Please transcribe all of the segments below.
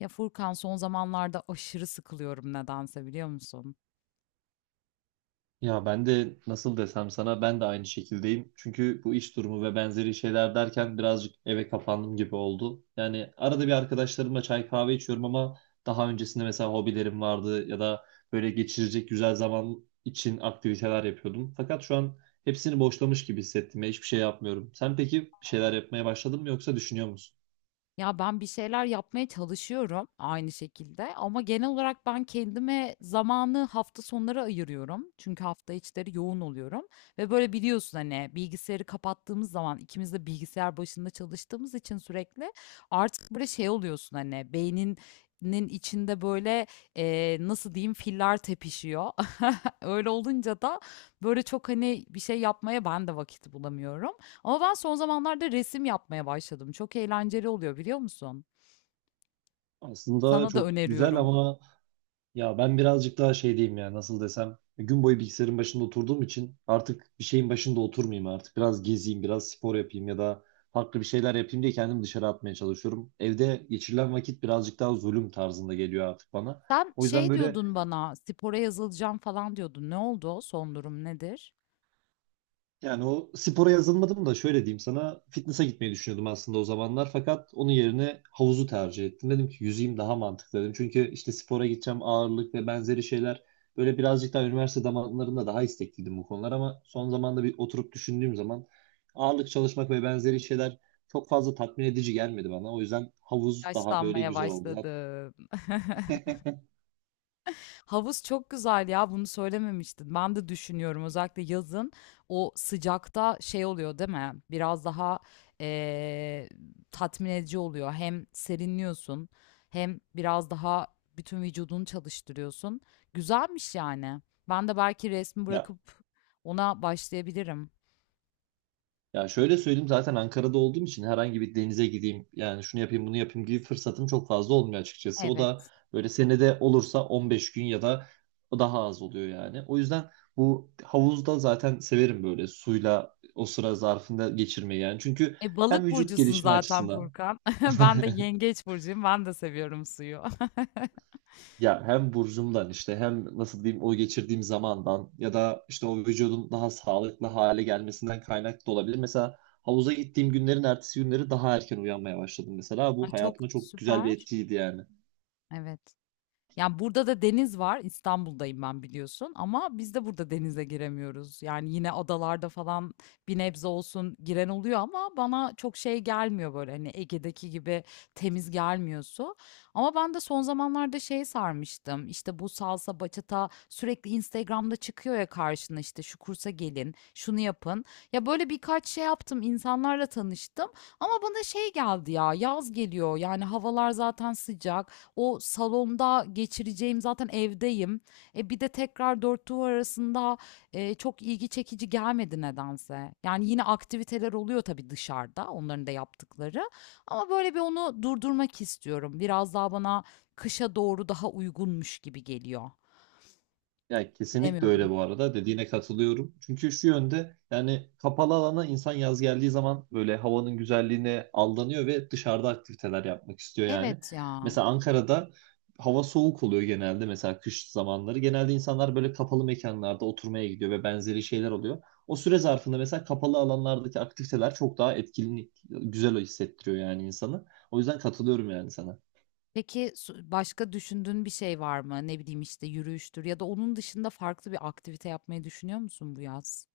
Ya Furkan son zamanlarda aşırı sıkılıyorum nedense biliyor musun? Ya ben de nasıl desem sana ben de aynı şekildeyim. Çünkü bu iş durumu ve benzeri şeyler derken birazcık eve kapandım gibi oldu. Yani arada bir arkadaşlarımla çay kahve içiyorum ama daha öncesinde mesela hobilerim vardı ya da böyle geçirecek güzel zaman için aktiviteler yapıyordum. Fakat şu an hepsini boşlamış gibi hissettim ve hiçbir şey yapmıyorum. Sen peki bir şeyler Aa. yapmaya başladın mı yoksa düşünüyor musun? Ya ben bir şeyler yapmaya çalışıyorum aynı şekilde ama genel olarak ben kendime zamanı hafta sonları ayırıyorum. Çünkü hafta içleri yoğun oluyorum ve böyle biliyorsun hani bilgisayarı kapattığımız zaman ikimiz de bilgisayar başında çalıştığımız için sürekli artık böyle şey oluyorsun hani beyninin içinde böyle nasıl diyeyim filler tepişiyor. Öyle olunca da böyle çok hani bir şey yapmaya ben de vakit bulamıyorum. Ama ben son zamanlarda resim yapmaya başladım. Çok eğlenceli oluyor biliyor musun? Aslında Sana da çok güzel öneriyorum. ama. Ya ben birazcık daha şey diyeyim ya nasıl desem gün boyu bilgisayarın başında oturduğum için artık bir şeyin başında oturmayayım, artık biraz gezeyim, biraz spor yapayım ya da farklı bir şeyler yapayım diye kendimi dışarı atmaya çalışıyorum. Evde geçirilen vakit birazcık daha zulüm tarzında geliyor artık bana. Sen O yüzden şey böyle. diyordun bana, spora yazılacağım falan diyordun. Ne oldu? Son durum nedir? Yani o spora yazılmadım da şöyle diyeyim sana, fitness'a gitmeyi düşünüyordum aslında o zamanlar, fakat onun yerine havuzu tercih ettim. Dedim ki yüzeyim daha mantıklı dedim. Çünkü işte spora gideceğim, ağırlık ve benzeri şeyler, böyle birazcık daha üniversite zamanlarında daha istekliydim bu konular, ama son zamanda bir oturup düşündüğüm zaman ağırlık çalışmak ve benzeri şeyler çok fazla tatmin edici gelmedi bana. O yüzden havuz daha böyle Yaşlanmaya güzel oldu zaten. başladım. Havuz çok güzel ya, bunu söylememiştin. Ben de düşünüyorum özellikle yazın o sıcakta şey oluyor değil mi? Biraz daha eee, tatmin edici oluyor. Hem serinliyorsun hem biraz daha bütün vücudunu çalıştırıyorsun. Güzelmiş yani. Ben de belki resmi Ya, bırakıp ona başlayabilirim. ya şöyle söyleyeyim, zaten Ankara'da olduğum için herhangi bir denize gideyim yani şunu yapayım bunu yapayım gibi fırsatım çok fazla olmuyor açıkçası. O da Evet. böyle senede olursa 15 gün ya da daha az oluyor yani. O yüzden bu havuzda zaten severim böyle suyla o sıra zarfında geçirmeyi yani. Çünkü hem Balık vücut burcusun gelişimi zaten açısından… Furkan. Ben de yengeç burcuyum. Ben de seviyorum suyu. Ya hem burcumdan işte hem nasıl diyeyim o geçirdiğim zamandan ya da işte o vücudun daha sağlıklı hale gelmesinden kaynaklı da olabilir. Mesela havuza gittiğim günlerin ertesi günleri daha erken uyanmaya başladım mesela. Ay, Bu çok hayatıma çok güzel bir süper. etkiydi yani. Evet. Yani burada da deniz var. İstanbul'dayım ben biliyorsun ama biz de burada denize giremiyoruz. Yani yine adalarda falan bir nebze olsun giren oluyor ama bana çok şey gelmiyor, böyle hani Ege'deki gibi temiz gelmiyor su. Ama ben de son zamanlarda şey sarmıştım. İşte bu salsa, bachata sürekli Instagram'da çıkıyor ya karşına, işte şu kursa gelin, şunu yapın. Ya böyle birkaç şey yaptım, insanlarla tanıştım ama bana şey geldi ya, yaz geliyor. Yani havalar zaten sıcak. O salonda geçireceğim, zaten evdeyim. E bir de tekrar dört duvar arasında çok ilgi çekici gelmedi nedense. Yani yine aktiviteler oluyor tabii dışarıda onların da yaptıkları. Ama böyle bir onu durdurmak istiyorum. Biraz daha bana kışa doğru daha uygunmuş gibi geliyor. Ya kesinlikle öyle Bilemiyorum. bu arada, dediğine katılıyorum. Çünkü şu yönde yani kapalı alana insan yaz geldiği zaman böyle havanın güzelliğine aldanıyor ve dışarıda aktiviteler yapmak istiyor yani. Evet ya. Mesela Ankara'da hava soğuk oluyor genelde, mesela kış zamanları. Genelde insanlar böyle kapalı mekanlarda oturmaya gidiyor ve benzeri şeyler oluyor. O süre zarfında mesela kapalı alanlardaki aktiviteler çok daha etkili, güzel hissettiriyor yani insanı. O yüzden katılıyorum yani sana. Peki başka düşündüğün bir şey var mı? Ne bileyim işte yürüyüştür ya da onun dışında farklı bir aktivite yapmayı düşünüyor musun bu yaz?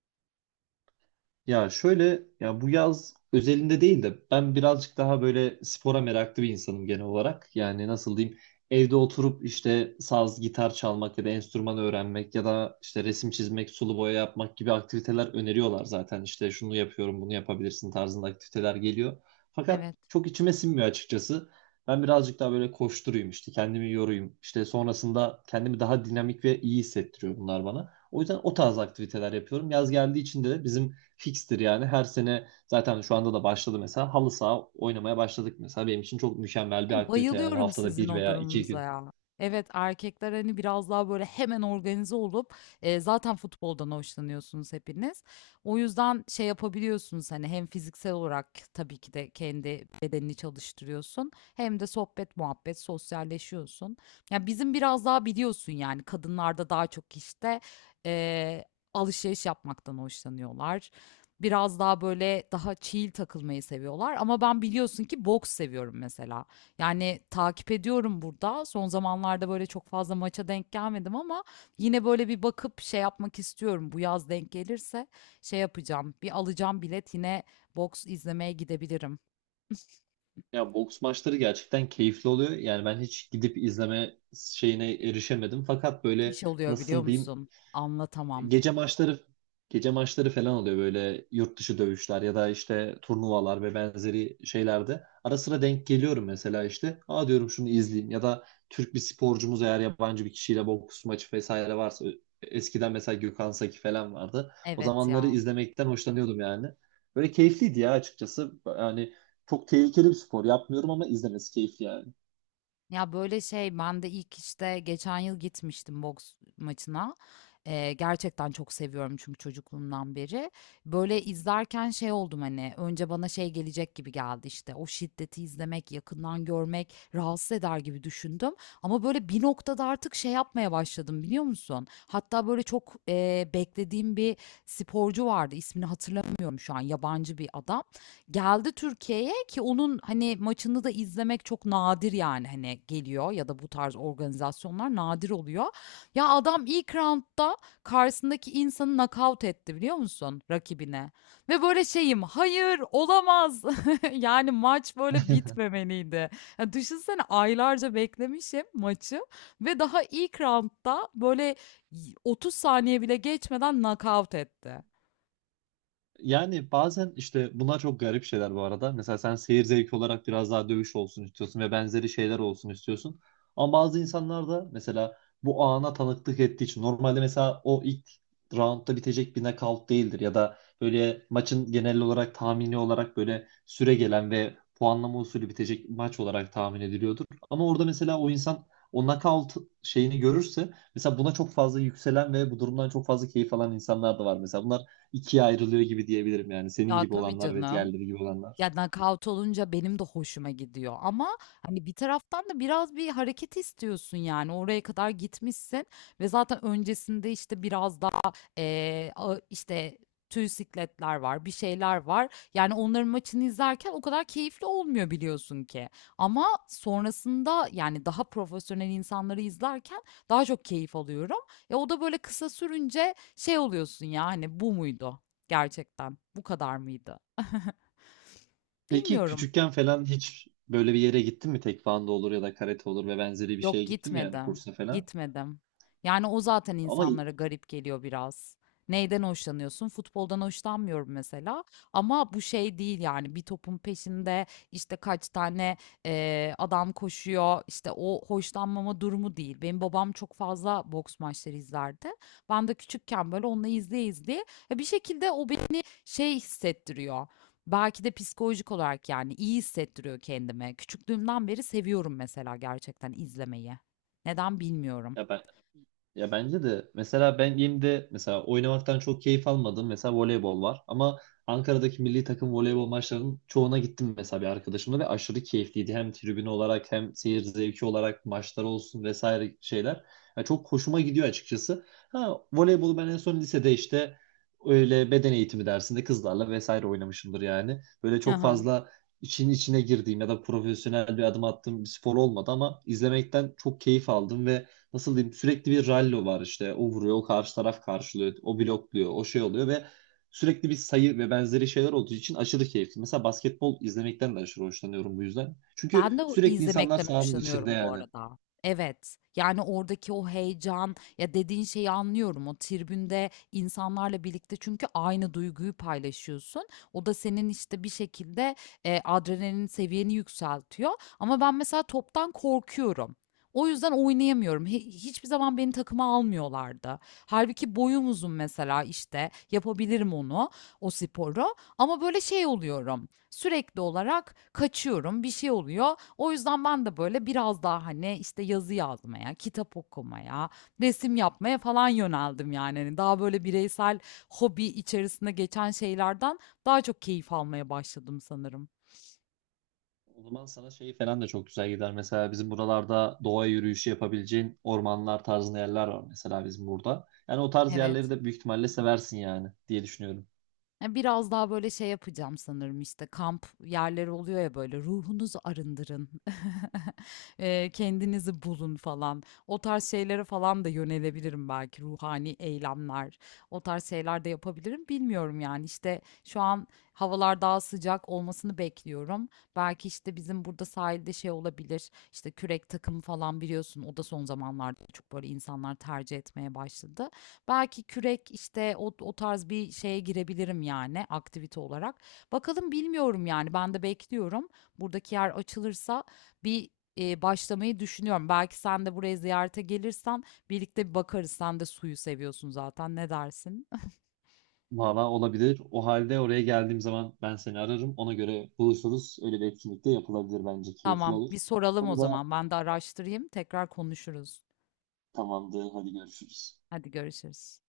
Ya şöyle, ya bu yaz özelinde değil de ben birazcık daha böyle spora meraklı bir insanım genel olarak. Yani nasıl diyeyim, evde oturup işte saz, gitar çalmak ya da enstrüman öğrenmek ya da işte resim çizmek, sulu boya yapmak gibi aktiviteler öneriyorlar zaten. İşte şunu yapıyorum, bunu yapabilirsin tarzında aktiviteler geliyor. Fakat Evet. çok içime sinmiyor açıkçası. Ben birazcık daha böyle koşturayım, işte kendimi yorayım. İşte sonrasında kendimi daha dinamik ve iyi hissettiriyor bunlar bana. O yüzden o tarz aktiviteler yapıyorum. Yaz geldiği için de bizim fikstir yani. Her sene zaten şu anda da başladı mesela. Halı saha oynamaya başladık mesela. Benim için çok mükemmel bir aktivite yani, Bayılıyorum haftada sizin bir o veya iki durumunuza gün. ya. Evet, erkekler hani biraz daha böyle hemen organize olup zaten futboldan hoşlanıyorsunuz hepiniz. O yüzden şey yapabiliyorsunuz hani hem fiziksel olarak tabii ki de kendi bedenini çalıştırıyorsun hem de sohbet muhabbet sosyalleşiyorsun. Ya bizim biraz daha biliyorsun yani kadınlarda daha çok işte e, alışveriş yapmaktan hoşlanıyorlar. Biraz daha böyle daha chill takılmayı seviyorlar ama ben biliyorsun ki boks seviyorum mesela. Yani takip ediyorum burada. Son zamanlarda böyle çok fazla maça denk gelmedim ama yine böyle bir bakıp şey yapmak istiyorum. Bu yaz denk gelirse şey yapacağım. Bir alacağım bilet, yine boks izlemeye gidebilirim. Ya boks maçları gerçekten keyifli oluyor. Yani ben hiç gidip izleme şeyine erişemedim. Fakat böyle Müthiş oluyor biliyor nasıl diyeyim, musun? Anlatamam. gece maçları gece maçları falan oluyor, böyle yurt dışı dövüşler ya da işte turnuvalar ve benzeri şeylerde. Ara sıra denk geliyorum mesela işte. Aa diyorum şunu izleyeyim ya da Türk bir sporcumuz eğer yabancı bir kişiyle boks maçı vesaire varsa, eskiden mesela Gökhan Saki falan vardı. O Evet zamanları ya. izlemekten hoşlanıyordum yani. Böyle keyifliydi ya açıkçası. Yani çok tehlikeli bir spor. Yapmıyorum ama izlemesi keyifli yani. Ya böyle şey, ben de ilk işte geçen yıl gitmiştim boks maçına. Gerçekten çok seviyorum çünkü çocukluğumdan beri. Böyle izlerken şey oldum hani, önce bana şey gelecek gibi geldi, işte o şiddeti izlemek, yakından görmek rahatsız eder gibi düşündüm. Ama böyle bir noktada artık şey yapmaya başladım biliyor musun? Hatta böyle çok beklediğim bir sporcu vardı, ismini hatırlamıyorum şu an, yabancı bir adam. Geldi Türkiye'ye ki onun, hani, maçını da izlemek çok nadir, yani, hani, geliyor ya da bu tarz organizasyonlar nadir oluyor. Ya, adam ilk raundda karşısındaki insanı nakavt etti, biliyor musun, rakibine. Ve böyle şeyim, "Hayır, olamaz." Yani, maç böyle bitmemeliydi. Ya, düşünsene aylarca beklemişim maçı ve daha ilk raundda böyle 30 saniye bile geçmeden nakavt etti. Yani bazen işte bunlar çok garip şeyler bu arada. Mesela sen seyir zevki olarak biraz daha dövüş olsun istiyorsun ve benzeri şeyler olsun istiyorsun. Ama bazı insanlar da mesela bu ana tanıklık ettiği için normalde mesela o ilk roundda bitecek bir knockout değildir ya da böyle maçın genel olarak tahmini olarak böyle süre gelen ve puanlama usulü bitecek maç olarak tahmin ediliyordur. Ama orada mesela o insan o knockout şeyini görürse, mesela buna çok fazla yükselen ve bu durumdan çok fazla keyif alan insanlar da var. Mesela bunlar ikiye ayrılıyor gibi diyebilirim yani. Senin Ya, gibi tabii olanlar ve canım. diğerleri gibi olanlar. Ya, knockout olunca benim de hoşuma gidiyor ama, hani, bir taraftan da biraz bir hareket istiyorsun, yani. Oraya kadar gitmişsin ve zaten öncesinde, işte, biraz daha, ağı işte, tüy sikletler var, bir şeyler var. Yani, onların maçını izlerken o kadar keyifli olmuyor biliyorsun ki, ama sonrasında, yani, daha profesyonel insanları izlerken daha çok keyif alıyorum. Ya o da böyle kısa sürünce şey oluyorsun ya, hani, bu muydu gerçekten, bu kadar mıydı? Peki Bilmiyorum. küçükken falan hiç böyle bir yere gittin mi? Tekvando olur ya da karate olur ve benzeri bir şeye Yok, gittin mi yani, kursa falan? gitmedim. Yani o zaten Ama insanlara garip geliyor biraz. Neyden hoşlanıyorsun? Futboldan hoşlanmıyorum mesela. Ama bu şey değil yani, bir topun peşinde işte kaç tane adam koşuyor. İşte o, hoşlanmama durumu değil. Benim babam çok fazla boks maçları izlerdi. Ben de küçükken böyle onunla izleye izleye ya, bir şekilde o beni şey hissettiriyor. Belki de psikolojik olarak yani iyi hissettiriyor kendime. Küçüklüğümden beri seviyorum mesela, gerçekten izlemeyi. Neden bilmiyorum. ya ben… Ya bence de mesela benim de mesela oynamaktan çok keyif almadım. Mesela voleybol var ama Ankara'daki milli takım voleybol maçlarının çoğuna gittim mesela bir arkadaşımla ve aşırı keyifliydi. Hem tribün olarak hem seyir zevki olarak maçlar olsun vesaire şeyler. Ya çok hoşuma gidiyor açıkçası. Ha, voleybolu ben en son lisede işte öyle beden eğitimi dersinde kızlarla vesaire oynamışımdır yani. Böyle çok Aha. fazla için içine girdiğim ya da profesyonel bir adım attığım bir spor olmadı ama izlemekten çok keyif aldım ve nasıl diyeyim, sürekli bir rallo var işte. O vuruyor, o karşı taraf karşılıyor, o blokluyor, o şey oluyor ve sürekli bir sayı ve benzeri şeyler olduğu için aşırı keyifli. Mesela basketbol izlemekten de aşırı hoşlanıyorum bu yüzden. Çünkü Ben de o sürekli insanlar izlemekten sahanın içinde hoşlanıyorum bu yani. arada. Evet. Yani oradaki o heyecan ya, dediğin şeyi anlıyorum. O tribünde insanlarla birlikte çünkü aynı duyguyu paylaşıyorsun. O da senin işte bir şekilde adrenalin seviyeni yükseltiyor. Ama ben mesela toptan korkuyorum. O yüzden oynayamıyorum. Hiçbir zaman beni takıma almıyorlardı. Halbuki boyum uzun, mesela işte yapabilirim onu, o sporu. Ama böyle şey oluyorum. Sürekli olarak kaçıyorum, bir şey oluyor. O yüzden ben de böyle biraz daha hani işte yazı yazmaya, kitap okumaya, resim yapmaya falan yöneldim yani. Hani daha böyle bireysel hobi içerisinde geçen şeylerden daha çok keyif almaya başladım sanırım. O zaman sana şey falan da çok güzel gider. Mesela bizim buralarda doğa yürüyüşü yapabileceğin ormanlar tarzında yerler var mesela bizim burada. Yani o tarz yerleri Evet. de büyük ihtimalle seversin yani diye düşünüyorum. Ya, biraz daha böyle şey yapacağım sanırım, işte kamp yerleri oluyor ya, böyle ruhunuzu arındırın, kendinizi bulun falan. O tarz şeylere falan da yönelebilirim, belki ruhani eylemler, o tarz şeyler de yapabilirim bilmiyorum yani, işte şu an havalar daha sıcak olmasını bekliyorum. Belki işte bizim burada sahilde şey olabilir, işte kürek takımı falan, biliyorsun o da son zamanlarda çok böyle insanlar tercih etmeye başladı. Belki kürek, işte o tarz bir şeye girebilirim yani aktivite olarak. Bakalım, bilmiyorum yani, ben de bekliyorum. Buradaki yer açılırsa bir başlamayı düşünüyorum. Belki sen de buraya ziyarete gelirsen birlikte bir bakarız. Sen de suyu seviyorsun zaten, ne dersin? Valla olabilir. O halde oraya geldiğim zaman ben seni ararım. Ona göre buluşuruz. Öyle bir etkinlik de yapılabilir bence. Keyifli Tamam, olur. bir soralım o Bunu da… zaman, ben de araştırayım, tekrar konuşuruz. Tamamdır. Hadi görüşürüz. Hadi görüşürüz.